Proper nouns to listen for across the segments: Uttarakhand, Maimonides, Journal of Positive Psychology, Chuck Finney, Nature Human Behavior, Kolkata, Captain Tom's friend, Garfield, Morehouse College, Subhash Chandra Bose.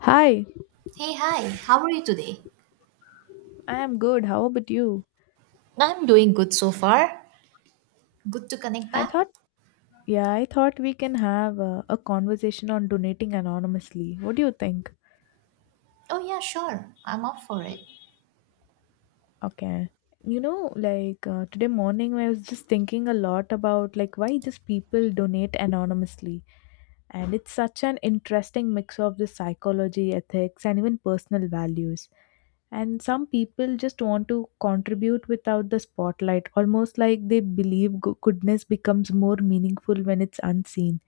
Hi, Hey, hi, how are you today? I am good. How about you? I'm doing good so far. Good to connect I back? thought, yeah, I thought we can have a conversation on donating anonymously. What do you think? Oh, yeah, sure. I'm up for it. Okay. Today morning, I was just thinking a lot about like why just people donate anonymously, and it's such an interesting mix of the psychology, ethics, and even personal values. And some people just want to contribute without the spotlight, almost like they believe goodness becomes more meaningful when it's unseen.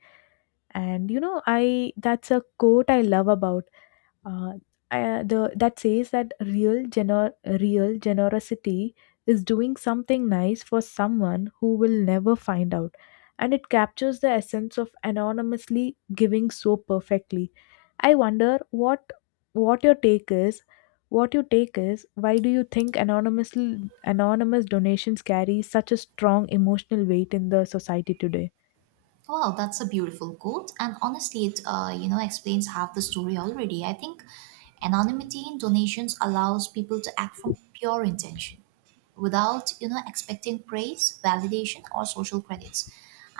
And you know, I that's a quote I love about. uh, the that says that real generosity is doing something nice for someone who will never find out, and it captures the essence of anonymously giving so perfectly. I wonder what your take is. Why do you think anonymous donations carry such a strong emotional weight in the society today? Wow, that's a beautiful quote, and honestly, it explains half the story already. I think anonymity in donations allows people to act from pure intention, without expecting praise, validation, or social credits.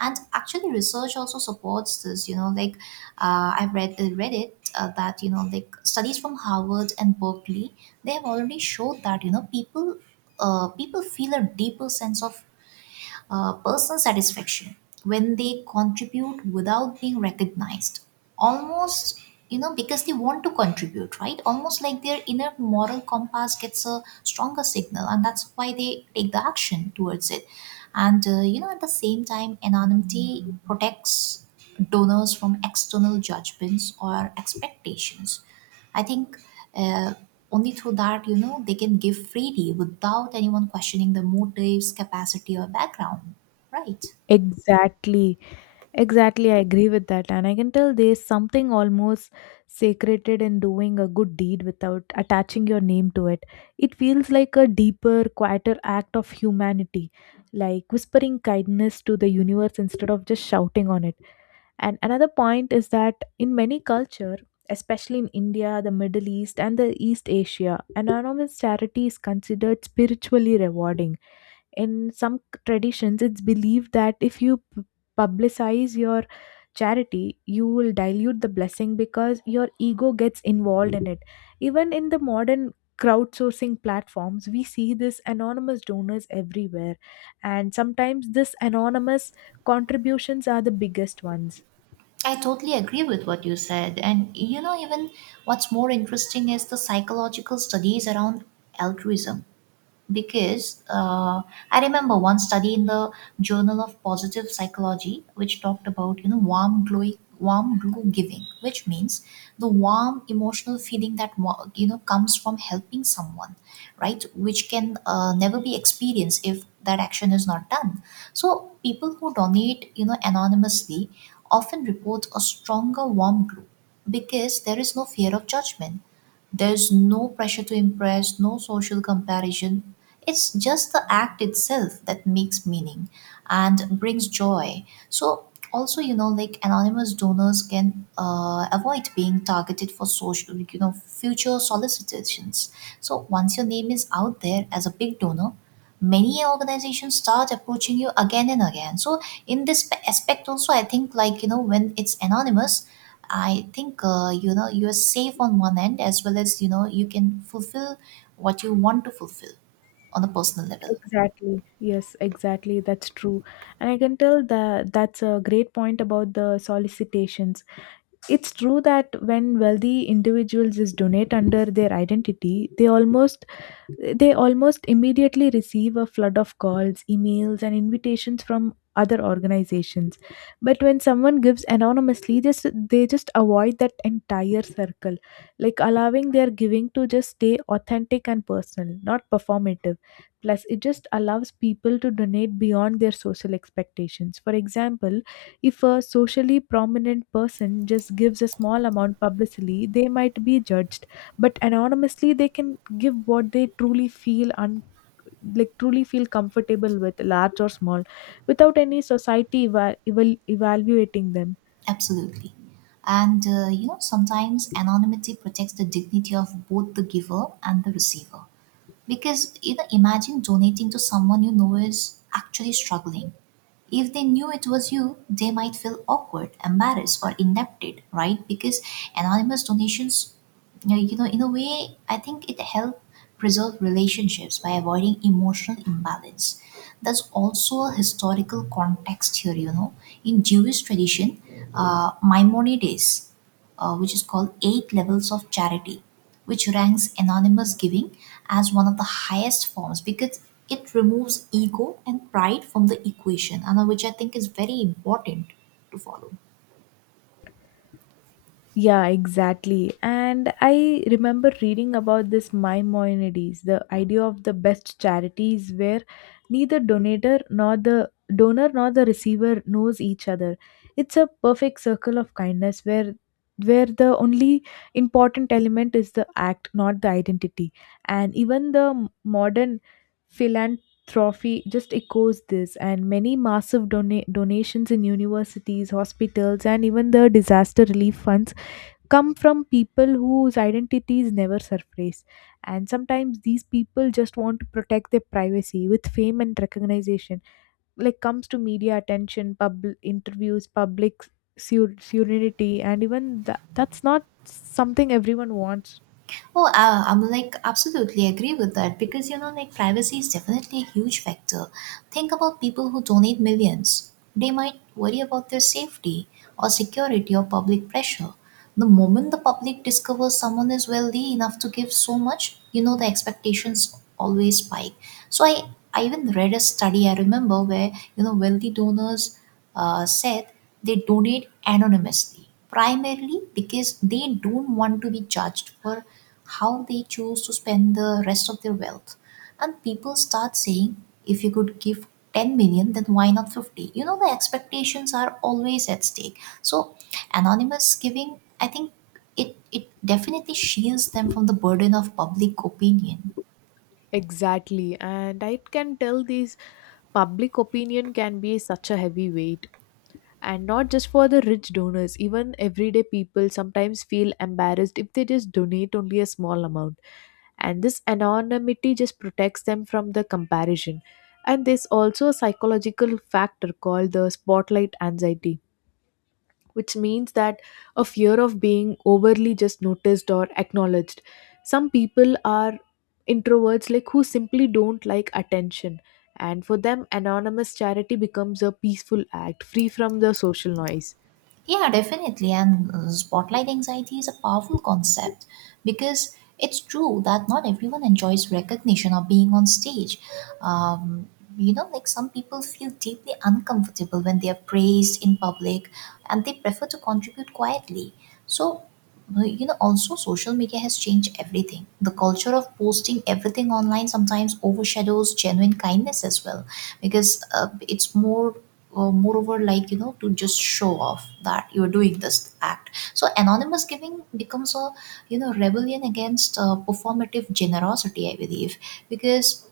And actually, research also supports this. You know, like I've read it that like studies from Harvard and Berkeley they have already showed that people people feel a deeper sense of personal satisfaction when they contribute without being recognized, almost because they want to contribute, right? Almost like their inner moral compass gets a stronger signal, and that's why they take the action towards it. And you know, at the same time, anonymity protects donors from external judgments or expectations. I think uh, only through that, you know, they can give freely without anyone questioning the motives, capacity, or background. Right. exactly Exactly I agree with that. And I can tell there's something almost sacred in doing a good deed without attaching your name to it. It feels like a deeper, quieter act of humanity, like whispering kindness to the universe instead of just shouting on it. And another point is that in many culture, especially in India, the Middle East, and the East Asia, anonymous charity is considered spiritually rewarding. Traditions it's believed that if you publicize your charity, you will dilute the blessing because your ego gets involved in it. Even in the modern crowdsourcing platforms, we see this anonymous donors everywhere, and sometimes this anonymous contributions are the biggest ones. I totally agree with what you said. And, you know, even what's more interesting is the psychological studies around altruism. Because I remember one study in the Journal of Positive Psychology which talked about, you know, warm glow, warm glue giving, which means the warm emotional feeling that you know, comes from helping someone, right? Which can never be experienced if that action is not done. So people who donate, you know, anonymously often report a stronger warm glue because there is no fear of judgment, there's no pressure to impress, no social comparison. It's just the act itself that makes meaning and brings joy. So, also, you know, like anonymous donors can avoid being targeted for social, like, you know, future solicitations. So, once your name is out there as a big donor, many organizations start approaching you again and again. So, in this aspect, also, I think, like, you know, when it's anonymous, I think, you know, you're safe on one end as well as, you know, you can fulfill what you want to fulfill on a personal level. Exactly, yes, exactly, that's true. And I can tell that that's a great point about the solicitations. It's true that when wealthy individuals is donate under their identity, they almost immediately receive a flood of calls, emails, and invitations from other organizations. But when someone gives anonymously, just they just avoid that entire circle, like allowing their giving to just stay authentic and personal, not performative. Plus, it just allows people to donate beyond their social expectations. For example, if a socially prominent person just gives a small amount publicly, they might be judged, but anonymously they can give what they like truly feel comfortable with, large or small, without any society evaluating them. Absolutely. And you know, sometimes anonymity protects the dignity of both the giver and the receiver. Because, you know, imagine donating to someone you know is actually struggling. If they knew it was you, they might feel awkward, embarrassed, or indebted, right? Because anonymous donations, in a way, I think it helps preserve relationships by avoiding emotional imbalance. There's also a historical context here, you know. In Jewish tradition, Maimonides, which is called Eight Levels of Charity, which ranks anonymous giving as one of the highest forms because it removes ego and pride from the equation, and which I think is very important to follow. Yeah, exactly. And I remember reading about this Maimonides, the idea of the best charities where neither donator nor the donor nor the receiver knows each other. It's a perfect circle of kindness where the only important element is the act, not the identity. And even the modern philanthropy just echoes this, and many massive donations in universities, hospitals, and even the disaster relief funds come from people whose identities never surface. And sometimes these people just want to protect their privacy with fame and recognition, like comes to media attention, public interviews, public serenity, and even that, that's not something everyone wants. Oh, I'm like absolutely agree with that because, you know, like privacy is definitely a huge factor. Think about people who donate millions. They might worry about their safety or security or public pressure. The moment the public discovers someone is wealthy enough to give so much, you know, the expectations always spike. So I even read a study, I remember, where, you know, wealthy donors said they donate anonymously, primarily because they don't want to be judged for how they choose to spend the rest of their wealth. And people start saying, if you could give 10 million, then why not 50? You know, the expectations are always at stake. So, anonymous giving, I think it definitely shields them from the burden of public opinion. Exactly, and I can tell this public opinion can be such a heavy weight. And not just for the rich donors, even everyday people sometimes feel embarrassed if they just donate only a small amount, and this anonymity just protects them from the comparison. And there's also a psychological factor called the spotlight anxiety, which means that a fear of being overly just noticed or acknowledged. Some people are introverts, like who simply don't like attention, and for them anonymous charity becomes a peaceful act free from the social noise. Yeah, definitely. And spotlight anxiety is a powerful concept because it's true that not everyone enjoys recognition or being on stage. Um, you know, like some people feel deeply uncomfortable when they are praised in public, and they prefer to contribute quietly. So, you know, also social media has changed everything. The culture of posting everything online sometimes overshadows genuine kindness as well, because it's more moreover, like, you know, to just show off that you're doing this act. So anonymous giving becomes a, you know, rebellion against performative generosity, I believe, because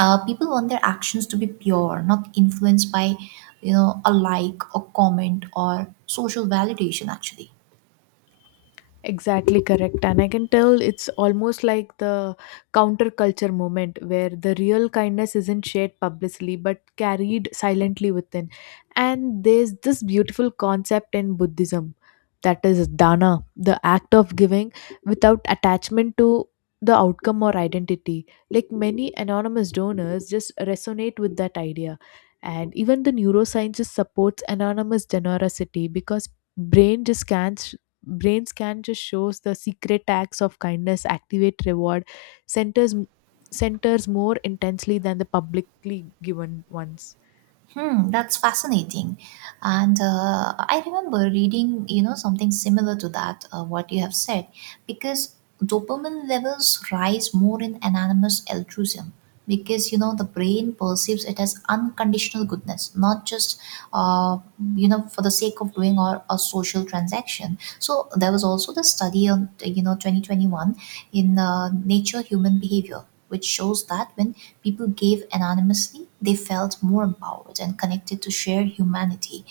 people want their actions to be pure, not influenced by, you know, a, like, a comment or social validation, actually. Exactly correct. And I can tell it's almost like the counterculture moment where the real kindness isn't shared publicly but carried silently within. And there's this beautiful concept in Buddhism that is dana, the act of giving without attachment to the outcome or identity. Like many anonymous donors just resonate with that idea. And even the neurosciences supports anonymous generosity because brain just scans brain scan just shows the secret acts of kindness activate reward centers centers more intensely than the publicly given ones. Hmm, that's fascinating. And I remember reading, you know, something similar to that, what you have said, because dopamine levels rise more in anonymous altruism because, you know, the brain perceives it as unconditional goodness, not just, uh, you know, for the sake of doing or a social transaction. So there was also the study on, you know, 2021 in Nature Human Behavior, which shows that when people gave anonymously, they felt more empowered and connected to shared humanity.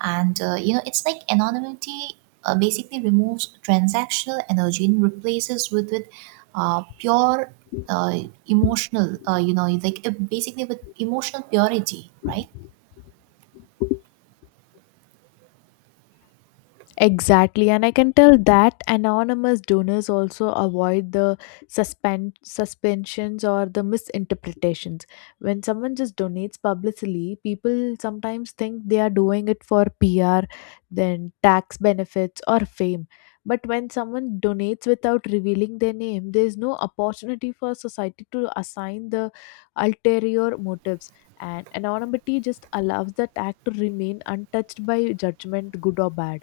And, you know, it's like anonymity basically removes transactional energy and replaces with pure uh, emotional, basically with emotional purity, right? Exactly, and I can tell that anonymous donors also avoid the suspend suspensions or the misinterpretations. When someone just donates publicly, people sometimes think they are doing it for PR, then tax benefits or fame. But when someone donates without revealing their name, there is no opportunity for society to assign the ulterior motives. And anonymity just allows that act to remain untouched by judgment, good or bad.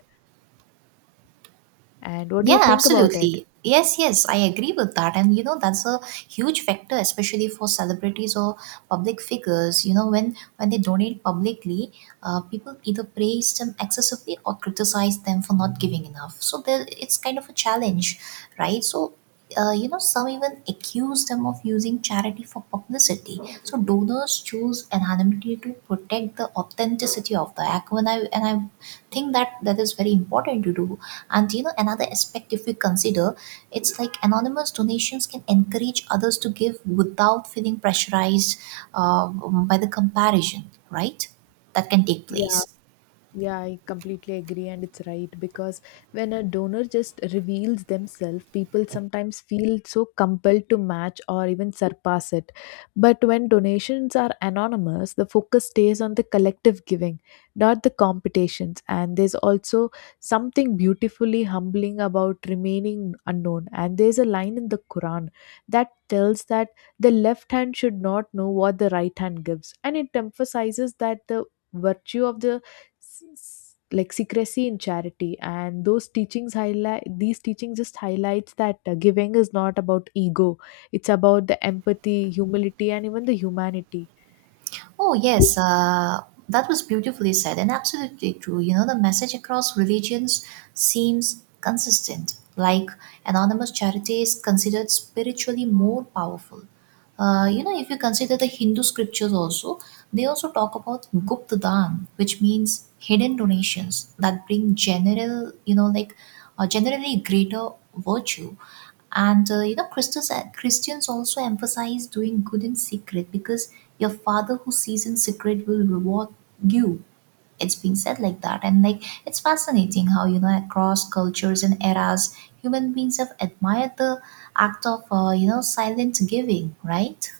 And what do you Yeah, think about it? absolutely. Yes, yes, I agree with that. And you know, that's a huge factor, especially for celebrities or public figures. You know, when they donate publicly, people either praise them excessively or criticize them for not giving enough. So there, it's kind of a challenge, right? So. You know, some even accuse them of using charity for publicity. So donors choose anonymity to protect the authenticity of the act, and I think that that is very important to do. And you know, another aspect, if we consider, it's like anonymous donations can encourage others to give without feeling pressurized by the comparison, right, that can take Yeah, place. Yeah, I completely agree, and it's right because when a donor just reveals themselves, people sometimes feel so compelled to match or even surpass it. But when donations are anonymous, the focus stays on the collective giving, not the competitions. And there's also something beautifully humbling about remaining unknown. And there's a line in the Quran that tells that the left hand should not know what the right hand gives, and it emphasizes that the virtue of the like secrecy in charity. And those teachings highlight these teachings just highlights that giving is not about ego, it's about the empathy, humility, and even the humanity. Oh, yes, that was beautifully said and absolutely true. You know, the message across religions seems consistent, like anonymous charity is considered spiritually more powerful. You know, if you consider the Hindu scriptures also, they also talk about Gupta Dhan, which means hidden donations that bring general, you know, like, generally greater virtue. And you know, Christians also emphasize doing good in secret because your father who sees in secret will reward you. It's been said like that. And like, it's fascinating how, you know, across cultures and eras, human beings have admired the act of, you know, silent giving, right?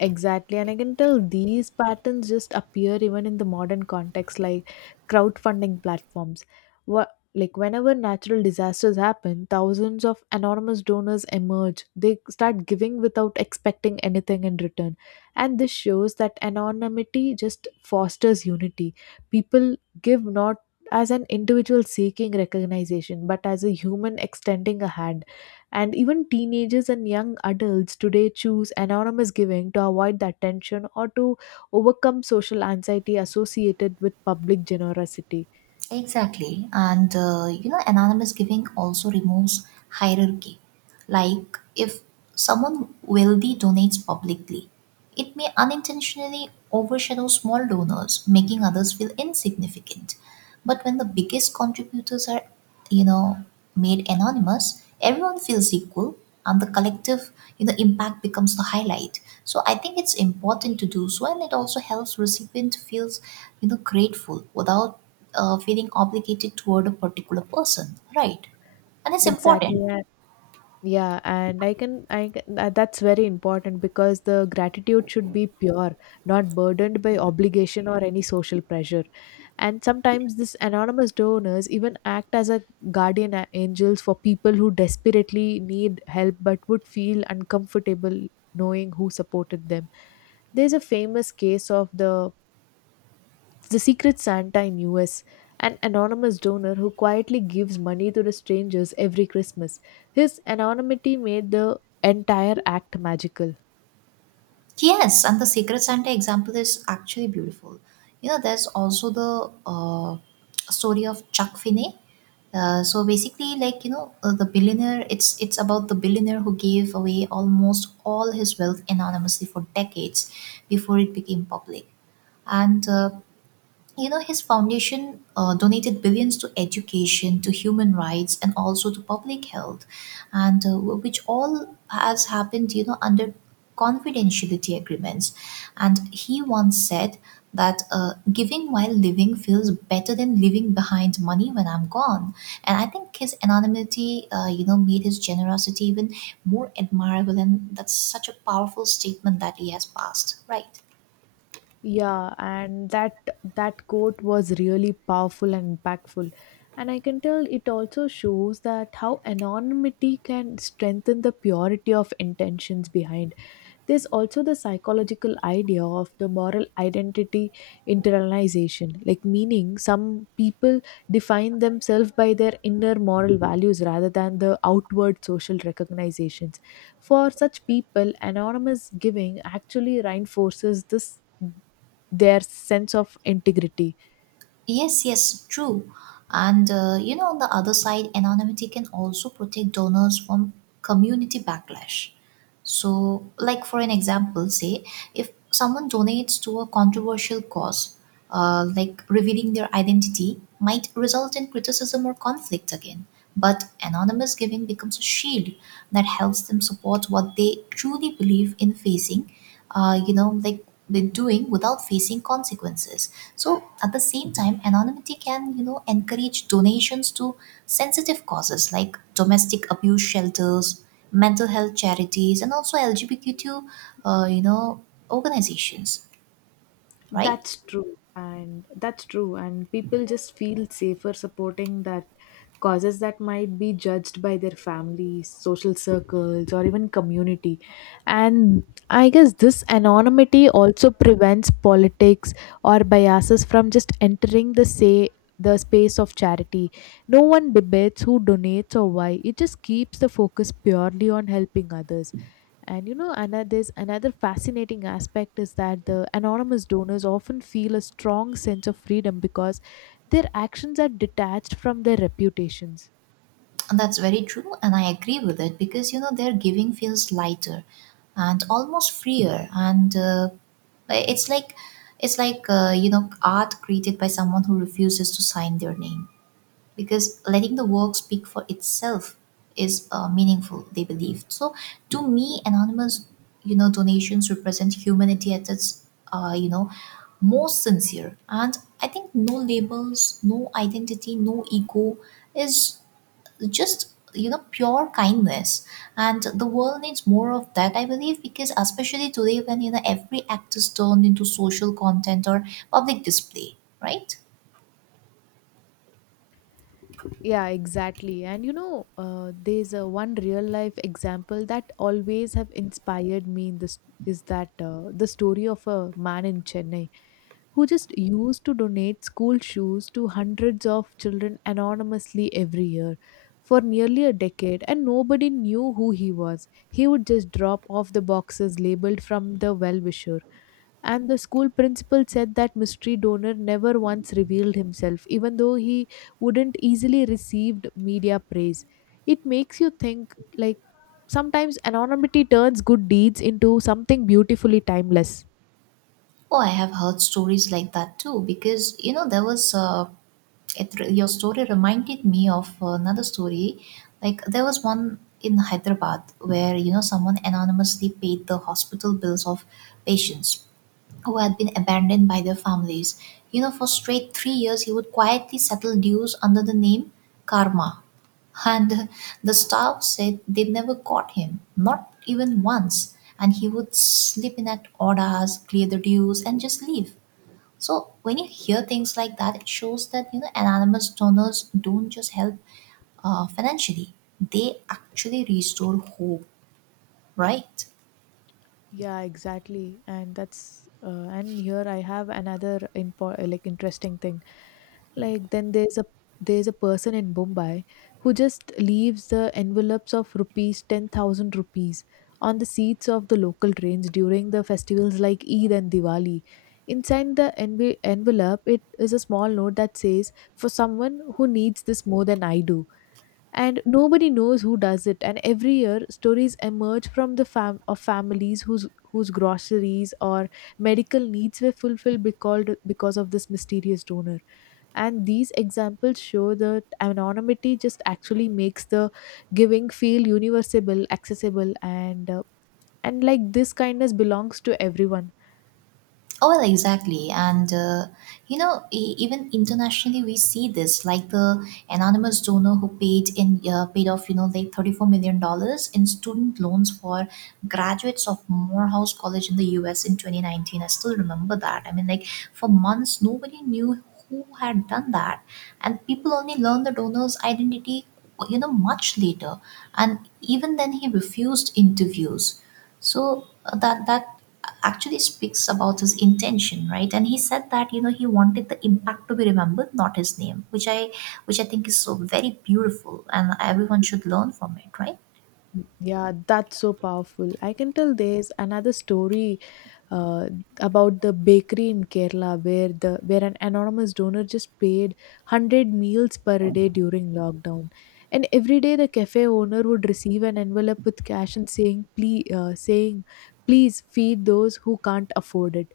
Exactly. And I can tell these patterns just appear even in the modern context, like crowdfunding platforms. What Like whenever natural disasters happen, thousands of anonymous donors emerge. They start giving without expecting anything in return. And this shows that anonymity just fosters unity. People give not as an individual seeking recognition, but as a human extending a hand. And even teenagers and young adults today choose anonymous giving to avoid that tension or to overcome social anxiety associated with public generosity. Exactly. And you know, anonymous giving also removes hierarchy. Like if someone wealthy donates publicly, it may unintentionally overshadow small donors, making others feel insignificant. But when the biggest contributors are, you know, made anonymous, everyone feels equal, and the collective, you know, impact becomes the highlight. So I think it's important to do so, and it also helps recipient feels, you know, grateful without feeling obligated toward a particular person, right? And it's Exactly. important. Yeah, and that's very important because the gratitude should be pure, not burdened by obligation or any social pressure. And sometimes these anonymous donors even act as a guardian angels for people who desperately need help but would feel uncomfortable knowing who supported them. There's a famous case of the Secret Santa in US, an anonymous donor who quietly gives money to the strangers every Christmas. His anonymity made the entire act magical. Yes, and the Secret Santa example is actually beautiful. You know, there's also the story of Chuck Finney. So basically, like you know, the billionaire. It's about the billionaire who gave away almost all his wealth anonymously for decades before it became public. And you know, his foundation donated billions to education, to human rights, and also to public health, and which all has happened, you know, under confidentiality agreements. And he once said that, giving while living feels better than leaving behind money when I'm gone. And I think his anonymity, you know, made his generosity even more admirable, and that's such a powerful statement that he has passed, right? Yeah, and that quote was really powerful and impactful. And I can tell it also shows that how anonymity can strengthen the purity of intentions behind. There's also the psychological idea of the moral identity internalization, like meaning some people define themselves by their inner moral values rather than the outward social recognizations. For such people, anonymous giving actually reinforces this their sense of integrity. Yes, yes, true. And you know, on the other side, anonymity can also protect donors from community backlash. So, like for an example, say if someone donates to a controversial cause, like revealing their identity might result in criticism or conflict again. But anonymous giving becomes a shield that helps them support what they truly believe in facing, you know, like they're doing without facing consequences. So at the same time, anonymity can, you know, encourage donations to sensitive causes like domestic abuse shelters, mental health charities, and also LGBTQ, you know, organizations, right? That's true. And people just feel safer supporting that causes that might be judged by their families, social circles, or even community. And I guess this anonymity also prevents politics or biases from just entering the space of charity. No one debates who donates or why. It just keeps the focus purely on helping others. And you know, another there's another fascinating aspect is that the anonymous donors often feel a strong sense of freedom because their actions are detached from their reputations. And that's very true, and I agree with it because you know their giving feels lighter and almost freer, and it's like it's like you know, art created by someone who refuses to sign their name because letting the work speak for itself is meaningful. They believe so. To me, anonymous donations represent humanity at its uh, you know most sincere, and I think no labels, no identity, no ego is just pure kindness. And the world needs more of that, I believe, because especially today when every act is turned into social content or public display, right? Yeah, exactly. And you know, there's a one real life example that always have inspired me in this is that the story of a man in Chennai who just used to donate school shoes to hundreds of children anonymously every year. For nearly a decade, and nobody knew who he was. He would just drop off the boxes labeled from the well wisher. And the school principal said that mystery donor never once revealed himself, even though he wouldn't easily received media praise. It makes you think like sometimes anonymity turns good deeds into something beautifully timeless. Oh, I have heard stories like that too, because you know there was it, your story reminded me of another story. Like there was one in Hyderabad where someone anonymously paid the hospital bills of patients who had been abandoned by their families. You know, for straight 3 years, he would quietly settle dues under the name Karma. And the staff said they never caught him, not even once. And he would slip in at odd hours, clear the dues, and just leave. So when you hear things like that, it shows that anonymous donors don't just help financially; they actually restore hope, right? Yeah, exactly. And that's and here I have another impo like interesting thing. Like then there's a person in Mumbai who just leaves the envelopes of rupees 10,000 rupees on the seats of the local trains during the festivals like Eid and Diwali. Inside the envelope, it is a small note that says, "For someone who needs this more than I do." And nobody knows who does it, and every year stories emerge from the fam- of families whose groceries or medical needs were fulfilled because of this mysterious donor. And these examples show that anonymity just actually makes the giving feel universal, accessible, and like this kindness belongs to everyone. Oh, well, exactly. And even internationally, we see this, like the anonymous donor who paid off, like $34 million dollars in student loans for graduates of Morehouse College in the US in 2019. I still remember that. I mean, like, for months, nobody knew who had done that. And people only learned the donor's identity, you know, much later. And even then, he refused interviews, so that actually speaks about his intention, right? And he said that he wanted the impact to be remembered, not his name, which I think is so very beautiful, and everyone should learn from it, right? Yeah, that's so powerful. I can tell there's another story uh, about the bakery in Kerala where an anonymous donor just paid 100 meals per day during lockdown. And every day the cafe owner would receive an envelope with cash and saying please feed those who can't afford it.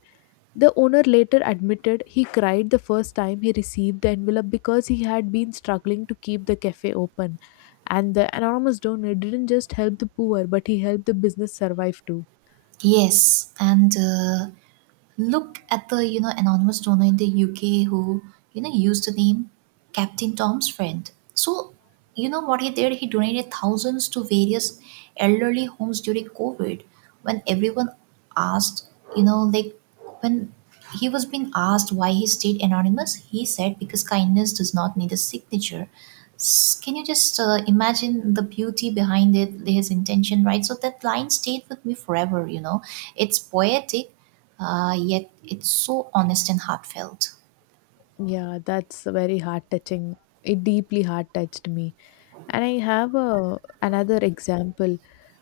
The owner later admitted he cried the first time he received the envelope because he had been struggling to keep the cafe open. And the anonymous donor didn't just help the poor, but he helped the business survive too. Yes, and look at the anonymous donor in the UK who used the name Captain Tom's friend. So you know what he did? He donated thousands to various elderly homes during COVID when everyone asked, you know, like when he was being asked why he stayed anonymous. He said because kindness does not need a signature. Can you just imagine the beauty behind it, his intention, right? So that line stayed with me forever. You know, it's poetic, yet it's so honest and heartfelt. Yeah, that's very heart touching. It deeply heart touched me. And I have another example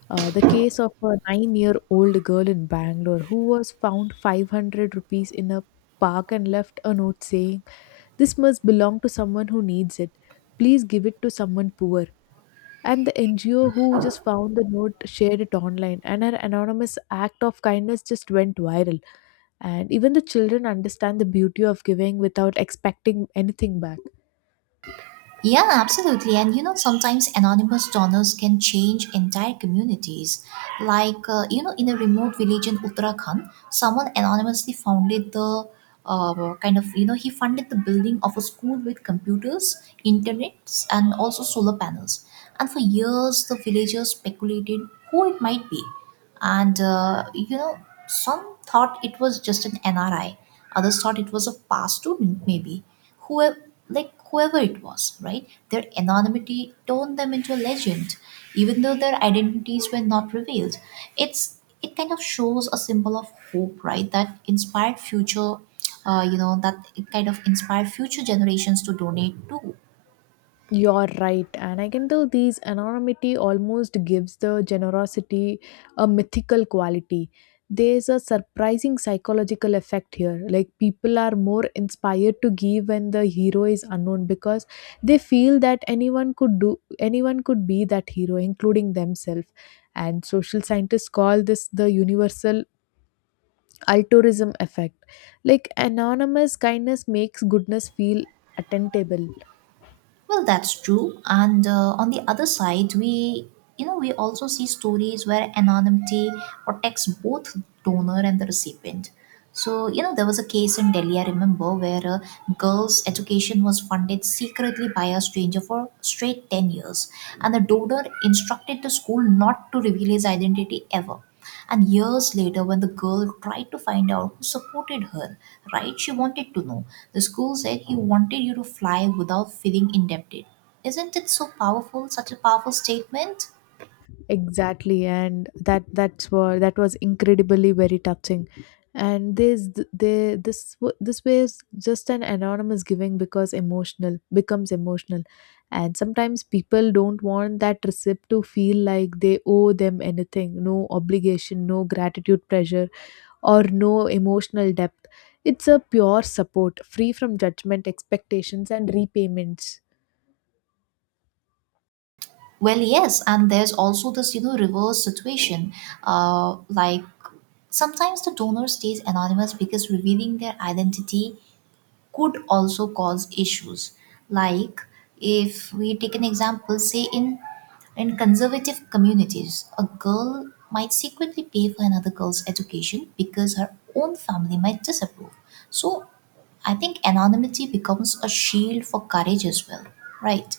the case of a 9 year old girl in Bangalore who was found 500 rupees in a park and left a note saying, "This must belong to someone who needs it. Please give it to someone poor." And the NGO who just found the note shared it online, and her anonymous act of kindness just went viral. And even the children understand the beauty of giving without expecting anything back. Yeah, absolutely. And you know, sometimes anonymous donors can change entire communities. Like, in a remote village in Uttarakhand, someone anonymously founded the he funded the building of a school with computers, internets, and also solar panels. And for years, the villagers speculated who it might be. And some thought it was just an NRI, others thought it was a past student maybe. whoever Whoever it was, right, their anonymity turned them into a legend. Even though their identities were not revealed, it kind of shows a symbol of hope, right, that inspired future you know that it kind of inspired future generations to donate too. You're right, and I can tell these anonymity almost gives the generosity a mythical quality. There's a surprising psychological effect here. Like, people are more inspired to give when the hero is unknown because they feel that anyone could be that hero, including themselves. And social scientists call this the universal altruism effect. Like anonymous kindness makes goodness feel attainable. Well, that's true. And on the other side, we you know we also see stories where anonymity protects both donor and the recipient. So there was a case in Delhi I remember where a girl's education was funded secretly by a stranger for straight 10 years, and the donor instructed the school not to reveal his identity ever. And years later, when the girl tried to find out who supported her, right, she wanted to know. The school said he wanted you to fly without feeling indebted. Isn't it so powerful, such a powerful statement? Exactly, and that that's what that was incredibly very touching. And this they this w- this was just an anonymous giving because emotional. And sometimes people don't want that receipt to feel like they owe them anything, no obligation, no gratitude pressure, or no emotional depth. It's a pure support, free from judgment, expectations, and repayments. Well, yes, and there's also this, you know, reverse situation. Uh, like Sometimes the donor stays anonymous because revealing their identity could also cause issues. Like, if we take an example, say in conservative communities, a girl might secretly pay for another girl's education because her own family might disapprove. So I think anonymity becomes a shield for courage as well, right?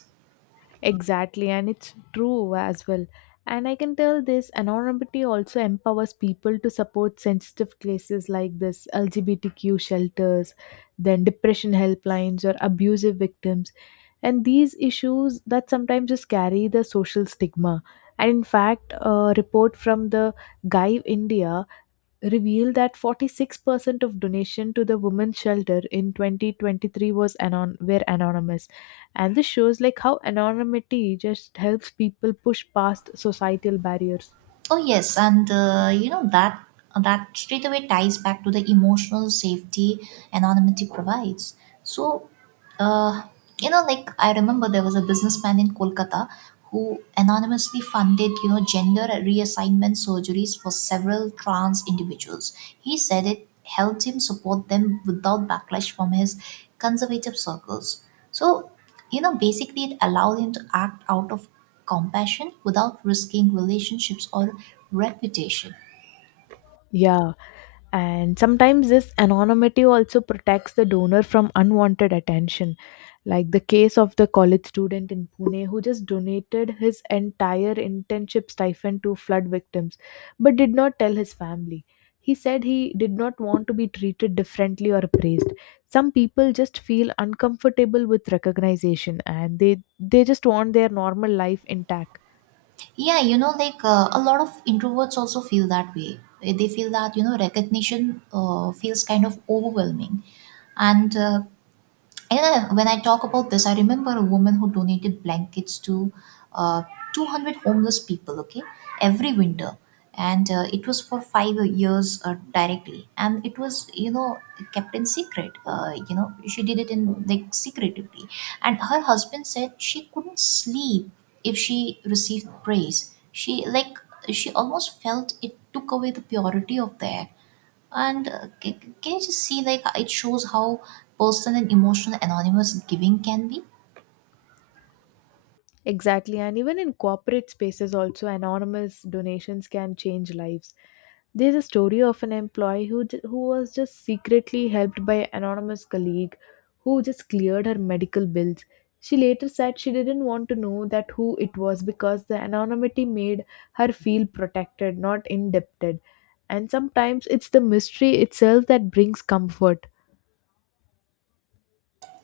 Exactly, and it's true as well. And I can tell this anonymity also empowers people to support sensitive cases like this LGBTQ shelters, then depression helplines or abusive victims, and these issues that sometimes just carry the social stigma. And in fact, a report from the guy india revealed that 46% of donation to the women's shelter in 2023 were anonymous. And this shows like how anonymity just helps people push past societal barriers. Oh yes, and that straight away ties back to the emotional safety anonymity provides. So, uh, I remember there was a businessman in Kolkata who anonymously funded gender reassignment surgeries for several trans individuals. He said it helped him support them without backlash from his conservative circles. So, you know, basically it allowed him to act out of compassion without risking relationships or reputation. Yeah, and sometimes this anonymity also protects the donor from unwanted attention, like the case of the college student in Pune who just donated his entire internship stipend to flood victims but did not tell his family. He said he did not want to be treated differently or praised. Some people just feel uncomfortable with recognition and they just want their normal life intact. Yeah, you know, like a lot of introverts also feel that way. They feel that, you know, recognition feels kind of overwhelming. And uh, And When I talk about this, I remember a woman who donated blankets to uh, 200 homeless people, okay, every winter. And it was for 5 years directly. And it was, you know, kept in secret. You know, she did it in like secretively. And her husband said she couldn't sleep if she received praise. She almost felt it took away the purity of the act. And can you just see, like, it shows how personal and emotional anonymous giving can be? Exactly, and even in corporate spaces, also anonymous donations can change lives. There's a story of an employee who was just secretly helped by an anonymous colleague who just cleared her medical bills. She later said she didn't want to know that who it was because the anonymity made her feel protected, not indebted. And sometimes it's the mystery itself that brings comfort.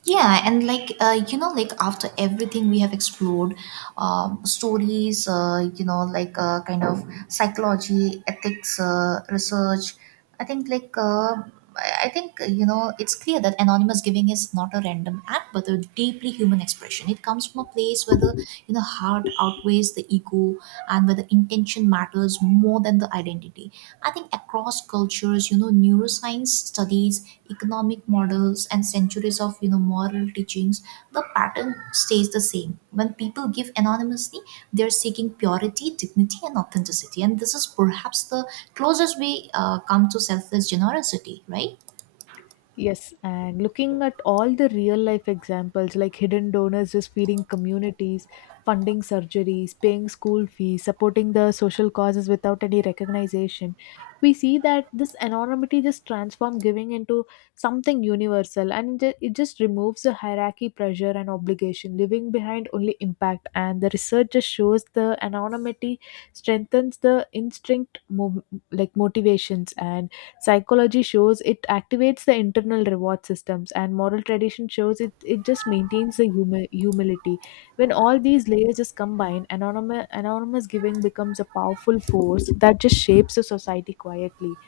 Yeah, and after everything we have explored, stories, psychology, ethics, research, i think like uh, I think you know, it's clear that anonymous giving is not a random act but a deeply human expression. It comes from a place where the heart outweighs the ego and where the intention matters more than the identity. I think across cultures, you know, neuroscience studies, economic models, and centuries of, you know, moral teachings, the pattern stays the same. When people give anonymously, they're seeking purity, dignity, and authenticity. And this is perhaps the closest we come to selfless generosity, right? Yes, and looking at all the real life examples like hidden donors just feeding communities, funding surgeries, paying school fees, supporting the social causes without any recognition, we see that this anonymity just transforms giving into something universal, and it just removes the hierarchy, pressure, and obligation, leaving behind only impact. And the research just shows the anonymity strengthens the instinct, like motivations. And psychology shows it activates the internal reward systems, and moral tradition shows it just maintains the humility. When all these layers just combine, anonymous giving becomes a powerful force that just shapes a society quietly.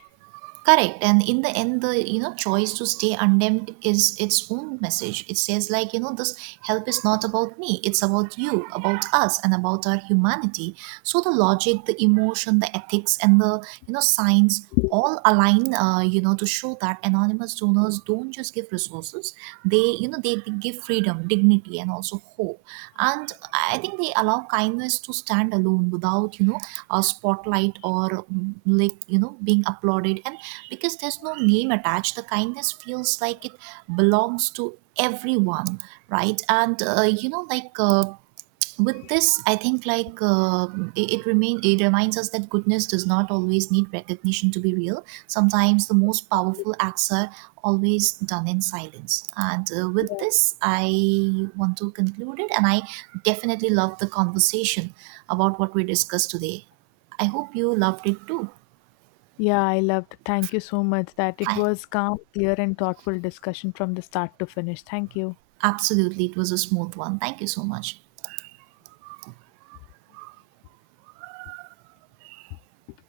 Correct. And in the end, the choice to stay undemned is its own message. It says, like, this help is not about me, it's about you, about us, and about our humanity. So the logic, the emotion, the ethics, and the science all align, to show that anonymous donors don't just give resources. They, they give freedom, dignity, and also hope. And I think they allow kindness to stand alone without, you know, a spotlight, or being applauded. And because there's no name attached, the kindness feels like it belongs to everyone, right? And With this, I think, it reminds us that goodness does not always need recognition to be real. Sometimes the most powerful acts are always done in silence. And with Yeah. this, I want to conclude it. And I definitely love the conversation about what we discussed today. I hope you loved it too. Yeah, I loved. Thank you so much. That it Bye. was calm, clear, and thoughtful discussion from the start to finish. Thank you. Absolutely, it was a smooth one. Thank you so much.